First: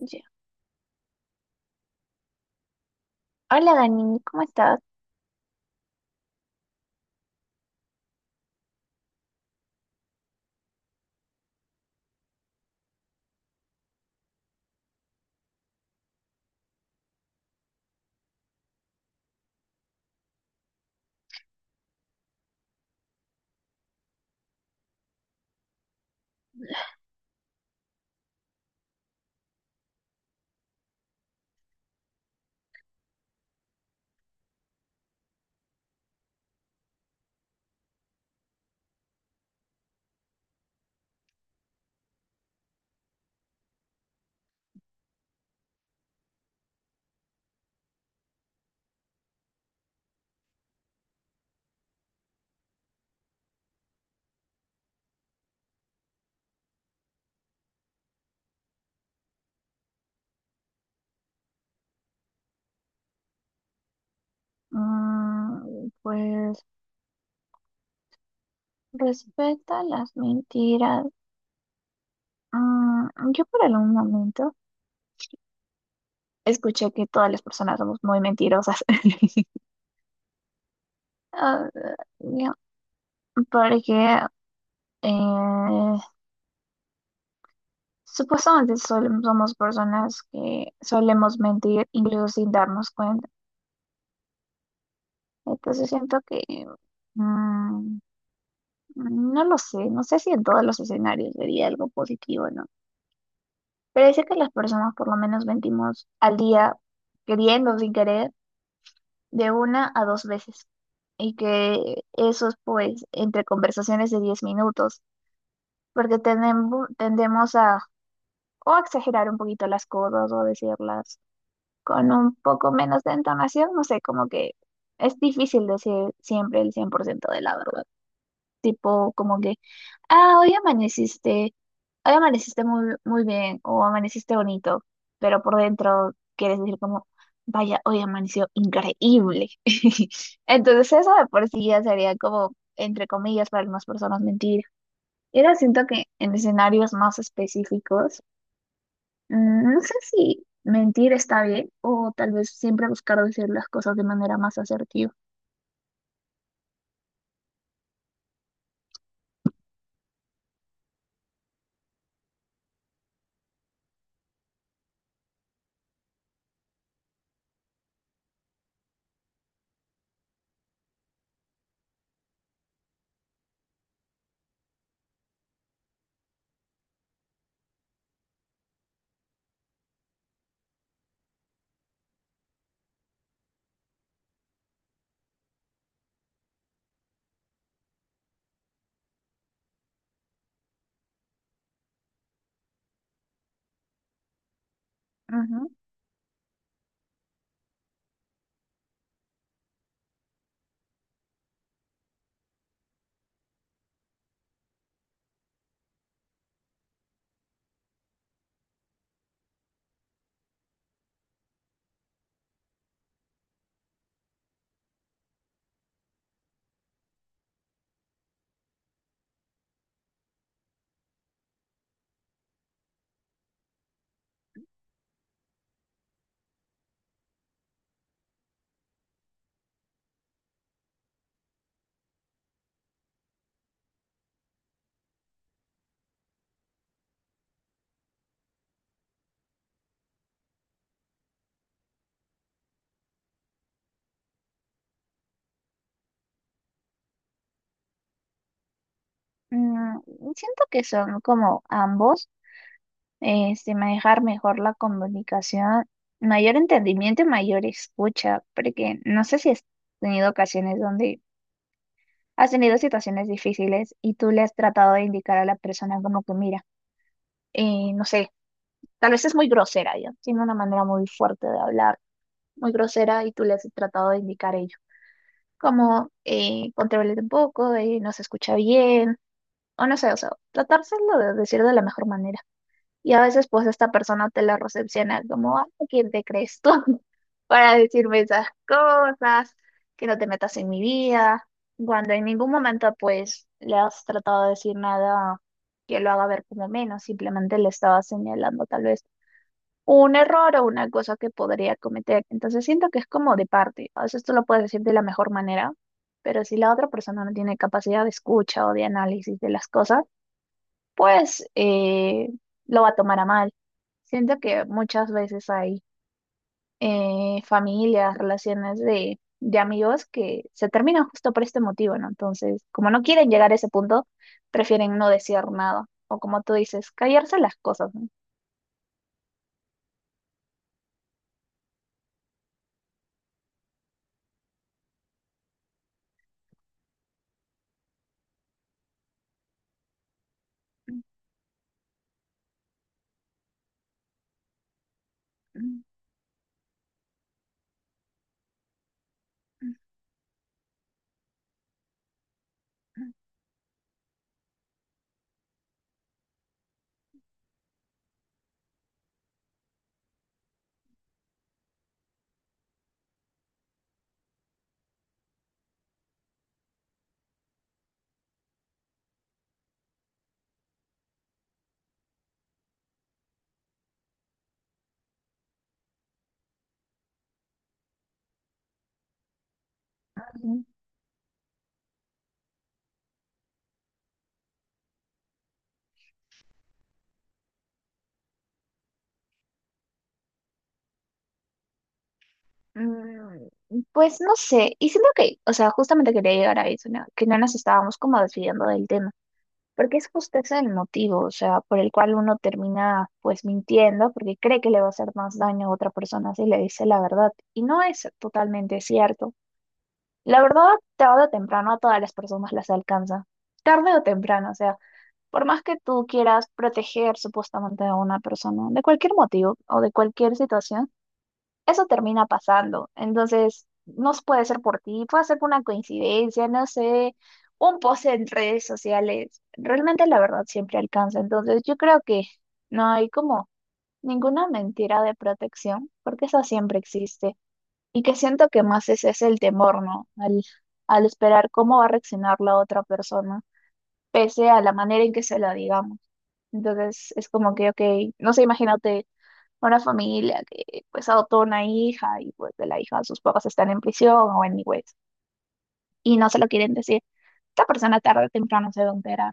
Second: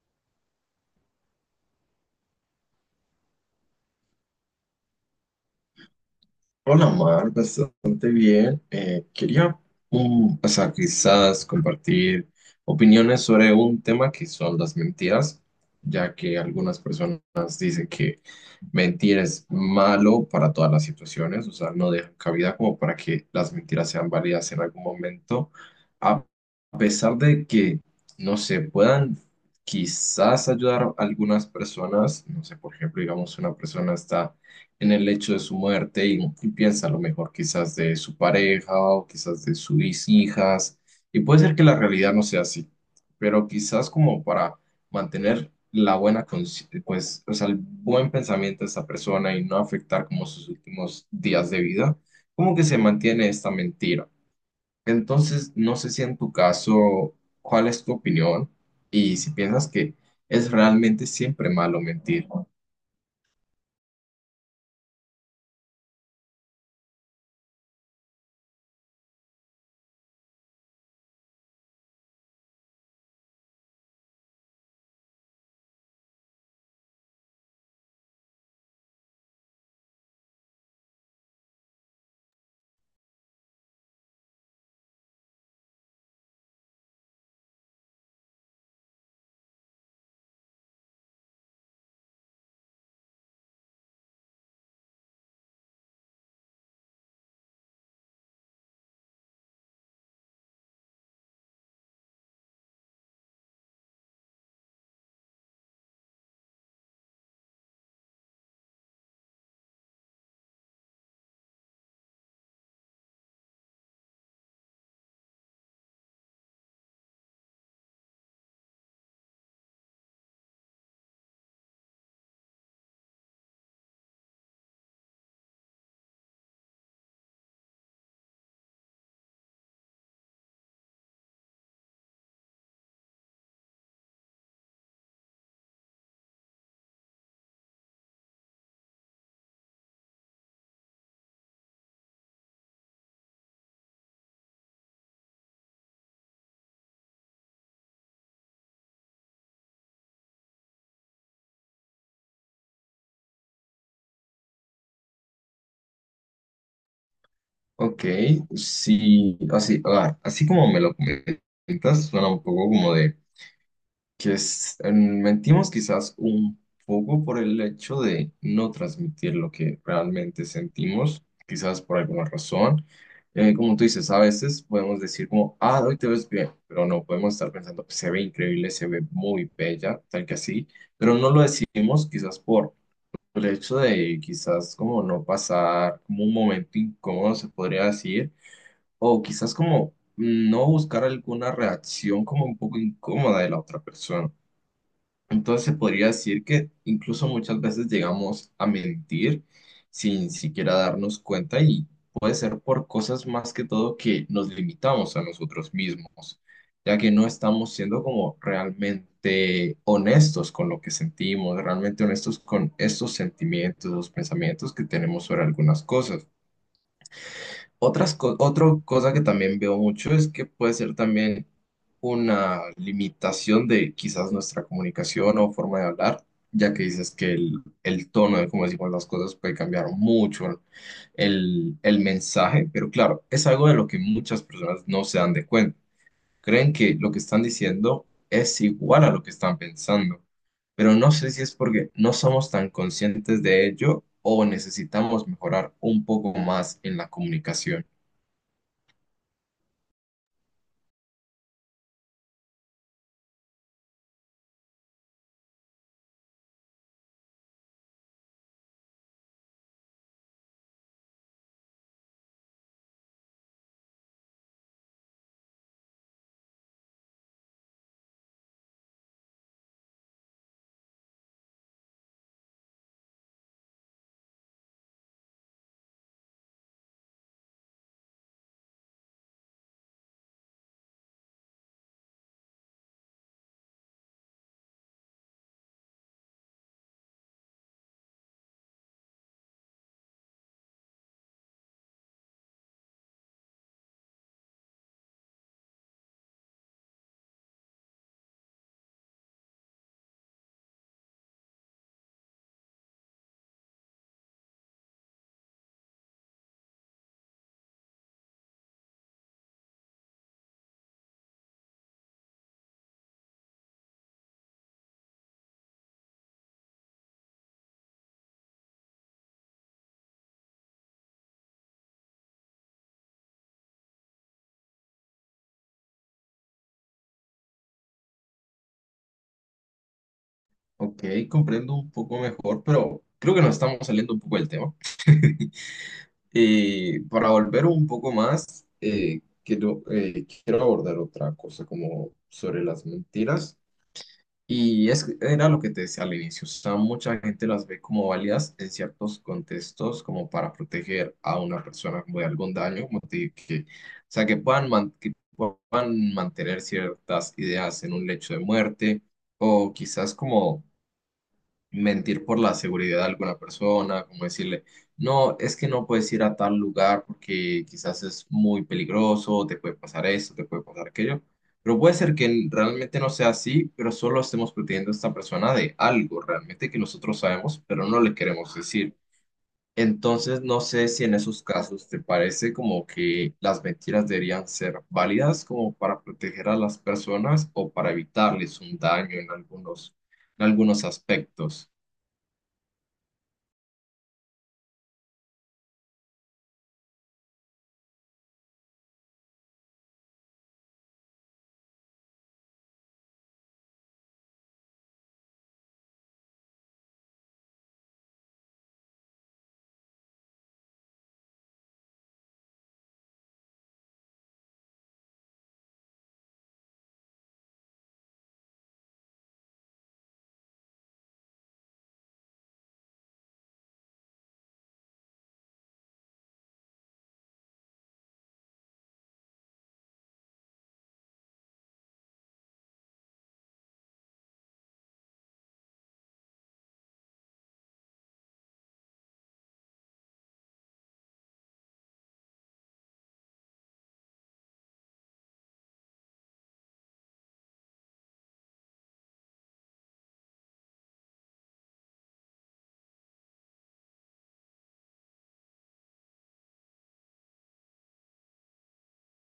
Ya. Hola Dani, ¿cómo estás? Hola, Mar, bastante bien. Quería o sea, quizás compartir opiniones sobre un tema que son las mentiras, ya que algunas personas dicen que mentir es malo para todas las situaciones, o sea, no dejan cabida como para que las mentiras sean válidas en algún momento, a pesar de que no se puedan quizás ayudar a algunas personas, no sé, por ejemplo, digamos, una persona está en el hecho de su muerte y piensa a lo mejor quizás de su pareja o quizás de sus hijas. Y puede ser que la realidad no sea así, pero quizás como para mantener la buena, pues, o sea, el buen pensamiento de esta persona y no afectar como sus últimos días de vida, como que se mantiene esta mentira. Entonces, no sé si en tu caso, ¿cuál es tu opinión? Y si piensas que es realmente siempre malo mentir. Pues respeta las mentiras, yo por algún momento escuché que todas las personas somos muy mentirosas. Ah, ya, porque eh, supuestamente somos personas que solemos mentir incluso sin darnos cuenta. Entonces siento que mm, no lo sé, no sé si en todos los escenarios sería algo positivo, ¿no? Parece que las personas por lo menos mentimos al día, queriendo o sin querer, de una a dos veces. Y que eso es pues entre conversaciones de 10 minutos, porque tenemos, tendemos a o exagerar un poquito las cosas o decirlas con un poco menos de entonación, no sé, como que es difícil decir siempre el 100% de la verdad. Tipo, como que, ah, hoy amaneciste muy, muy bien o amaneciste bonito, pero por dentro quieres decir como, vaya, hoy amaneció increíble. Entonces eso de por sí ya sería como, entre comillas, para algunas personas mentira. Y ahora siento que en escenarios más específicos, no sé si mentir está bien o tal vez siempre buscar decir las cosas de manera más asertiva. Ok, sí, así, así como me lo comentas, suena un poco como de mentimos quizás un poco por el hecho de no transmitir lo que realmente sentimos, quizás por alguna razón. Como tú dices, a veces podemos decir como, ah, hoy te ves bien, pero no podemos estar pensando, se ve increíble, se ve muy bella, tal que así, pero no lo decimos quizás por el hecho de quizás como no pasar como un momento incómodo, se podría decir o quizás como no buscar alguna reacción como un poco incómoda de la otra persona. Entonces Ujú. se podría decir que incluso muchas veces llegamos a mentir sin siquiera darnos cuenta y puede ser por cosas más que todo que nos limitamos a nosotros mismos, ya que no estamos siendo como realmente honestos con lo que sentimos, realmente honestos con estos sentimientos, los pensamientos que tenemos sobre algunas cosas. Otra cosa que también veo mucho es que puede ser también una limitación de quizás nuestra comunicación o forma de hablar, ya que dices que el tono de cómo decimos las cosas puede cambiar mucho el mensaje, pero claro, es algo de lo que muchas personas no se dan de cuenta. Creen que lo que están diciendo es igual a lo que están pensando, pero no sé si es porque no somos tan conscientes de ello o necesitamos mejorar un poco más en la comunicación. Mm, siento que son como ambos. Este, manejar mejor la comunicación, mayor entendimiento y mayor escucha, porque no sé si has tenido ocasiones donde has tenido situaciones difíciles y tú le has tratado de indicar a la persona como que mira, no sé, tal vez es muy grosera, ya, tiene una manera muy fuerte de hablar, muy grosera y tú le has tratado de indicar ello, como "Contrólate un poco, no se escucha bien, o no sé, o sea, tratárselo de decir de la mejor manera. Y a veces pues esta persona te la recepciona como, "Ah, ¿quién te crees tú? Para decirme esas cosas, que no te metas en mi vida, cuando en ningún momento pues le has tratado de decir nada que lo haga ver como menos, simplemente le estaba señalando tal vez un error o una cosa que podría cometer. Entonces siento que es como de parte, a veces tú lo puedes decir de la mejor manera, pero si la otra persona no tiene capacidad de escucha o de análisis de las cosas, pues lo va a tomar a mal. Siento que muchas veces hay familias, relaciones de amigos que se terminan justo por este motivo, ¿no? Entonces, como no quieren llegar a ese punto, prefieren no decir nada. O como tú dices, callarse las cosas, ¿no? Ok, comprendo un poco mejor, pero creo que nos estamos saliendo un poco del tema. Y para volver un poco más, quiero abordar otra cosa como sobre las mentiras. Y es, era lo que te decía al inicio, o sea, mucha gente las ve como válidas en ciertos contextos como para proteger a una persona como de algún daño, como te dije, o sea, que que puedan mantener ciertas ideas en un lecho de muerte o quizás como mentir por la seguridad de alguna persona, como decirle, no, es que no puedes ir a tal lugar porque quizás es muy peligroso, te puede pasar esto, te puede pasar aquello. Pero puede ser que realmente no sea así, pero solo estemos protegiendo a esta persona de algo realmente que nosotros sabemos, pero no le queremos decir. Entonces, no Ujú. sé si en esos casos te parece como que las mentiras deberían ser válidas como para proteger a las personas o para evitarles un daño en algunos aspectos. Mm, Pues no sé, y siento que, o sea, justamente quería llegar a eso, ¿no? Que no nos estábamos como desviando del tema. Porque es justo ese el motivo, o sea, por el cual uno termina pues mintiendo porque cree que le va a hacer más daño a otra persona si le dice la verdad. Y no es totalmente cierto. La verdad, tarde o temprano a todas las personas las alcanza. Tarde o temprano, o sea, por más que tú quieras proteger supuestamente a una persona de cualquier motivo o de cualquier situación, eso termina pasando. Entonces, no puede ser por ti, puede ser por una coincidencia, no sé, un post en redes sociales. Realmente la verdad siempre alcanza. Entonces, yo creo que no hay como ninguna mentira de protección, porque eso siempre existe. Y que siento que más ese es el temor, ¿no? Al esperar cómo va a reaccionar la otra persona, pese a la manera en que se la digamos. Entonces, es como que, ok, no sé, imagínate una familia que pues adoptó una hija y pues de la hija sus papás están en prisión o en anyways y no se lo quieren decir. Esta persona tarde o temprano se va a enterar.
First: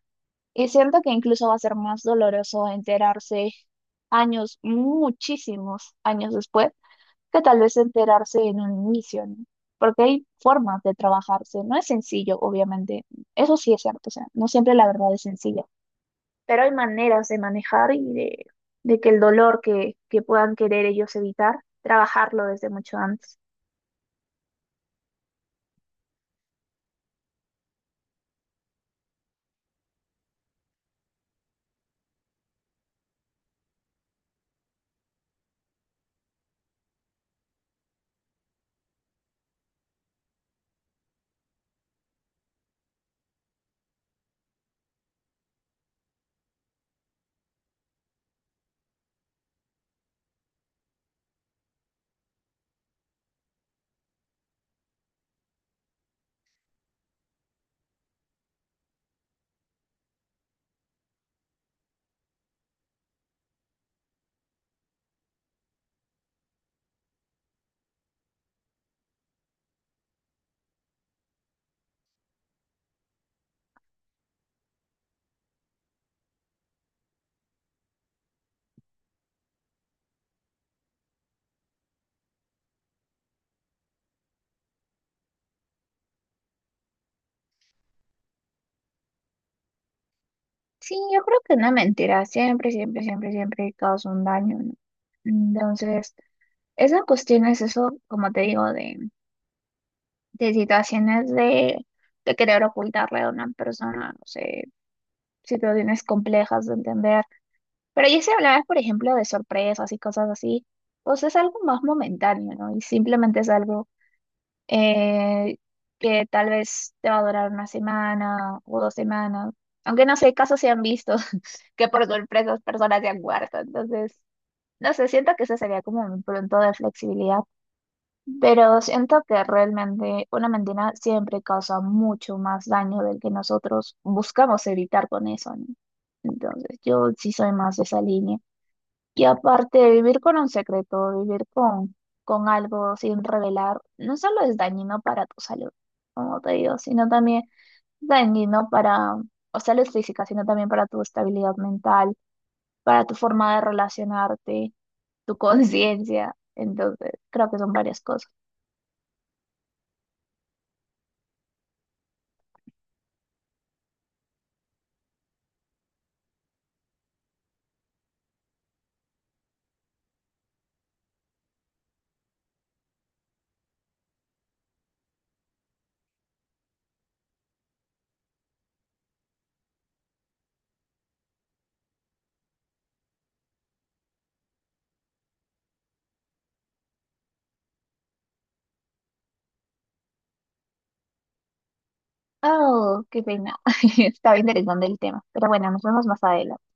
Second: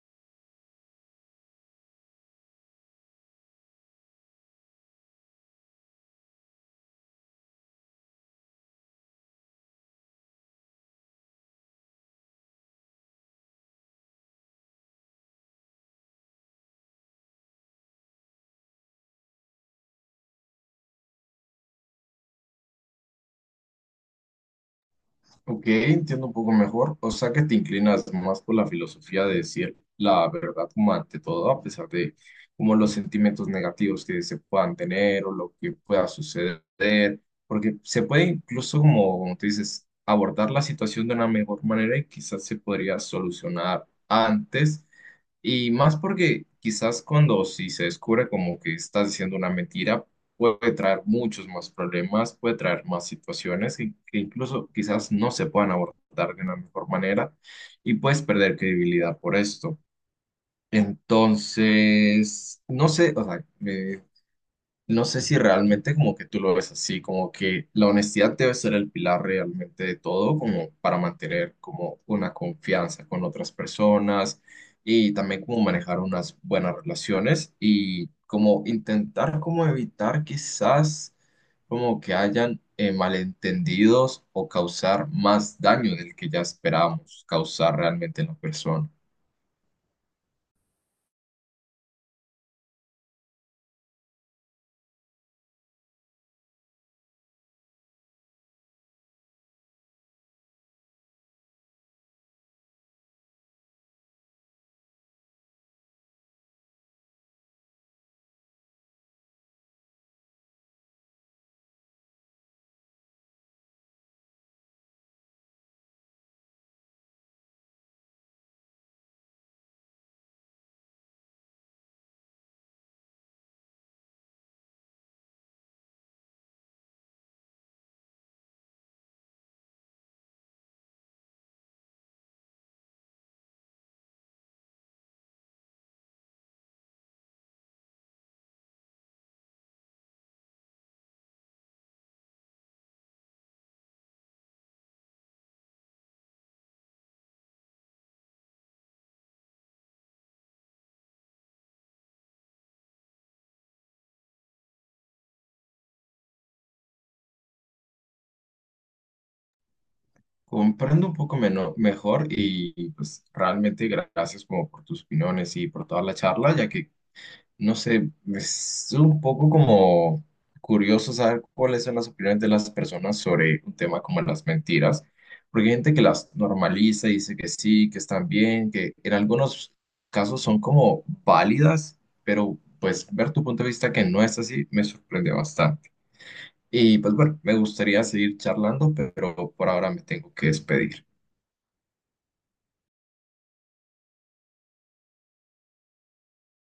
Y siento que incluso va a ser más doloroso enterarse años, muchísimos años después, que tal vez enterarse en un inicio, ¿no? Porque hay formas de trabajarse, no es sencillo, obviamente. Eso sí es cierto, o sea, no siempre la verdad es sencilla. Pero hay maneras de manejar y de que el dolor que puedan querer ellos evitar, trabajarlo desde mucho antes. Ok, entiendo un poco mejor. O sea que te inclinas más por la filosofía de decir la verdad como ante todo, a pesar de como los sentimientos negativos que se puedan tener o lo que pueda suceder, porque se puede incluso como, como tú dices, abordar la situación de una mejor manera y quizás se podría solucionar antes. Y más porque quizás cuando si se descubre como que estás diciendo una mentira, puede traer muchos más problemas, puede traer más situaciones que incluso quizás no se puedan abordar de una mejor manera y puedes perder credibilidad por esto. Entonces, no sé, o sea, no sé si realmente como que tú lo ves así, como que la honestidad debe ser el pilar realmente de todo, como para mantener como una confianza con otras personas y también como manejar unas buenas relaciones y como intentar como evitar quizás como que hayan malentendidos o causar más daño del que ya esperábamos causar realmente en la persona. Sí, yo creo que una mentira siempre, siempre, siempre, siempre causa un daño, ¿no? Entonces, esa cuestión es eso, como te digo, de situaciones de querer ocultarle a una persona, no sé, situaciones complejas de entender. Pero ya si hablabas, por ejemplo, de sorpresas y cosas así, pues es algo más momentáneo, ¿no? Y simplemente es algo eh, que tal vez te va a durar una semana o 2 semanas, aunque no sé, casos se han visto que por sorpresas personas se han muerto, entonces, no sé, siento que eso sería como un punto de flexibilidad, pero siento que realmente una mentira siempre causa mucho más daño del que nosotros buscamos evitar con eso, ¿no? Entonces, yo sí soy más de esa línea. Y aparte de vivir con un secreto, vivir con algo sin revelar, no solo es dañino para tu salud, como te digo, sino también dañino para, o salud física, sino también para tu estabilidad mental, para tu forma de relacionarte, tu conciencia. Entonces, creo que son varias cosas. Comprendo un poco mejor y pues realmente gracias como por tus opiniones y por toda la charla, ya que no sé, es un poco como curioso saber cuáles son las opiniones de las personas sobre un tema como las mentiras, porque hay gente que las normaliza y dice que sí, que están bien, que en algunos casos son como válidas, pero pues ver tu punto de vista que no es así me sorprende bastante. Y pues bueno, me gustaría seguir charlando, pero por ahora me tengo que despedir. Oh, qué pena. Estaba interesante el tema. Pero bueno, nos vemos más adelante.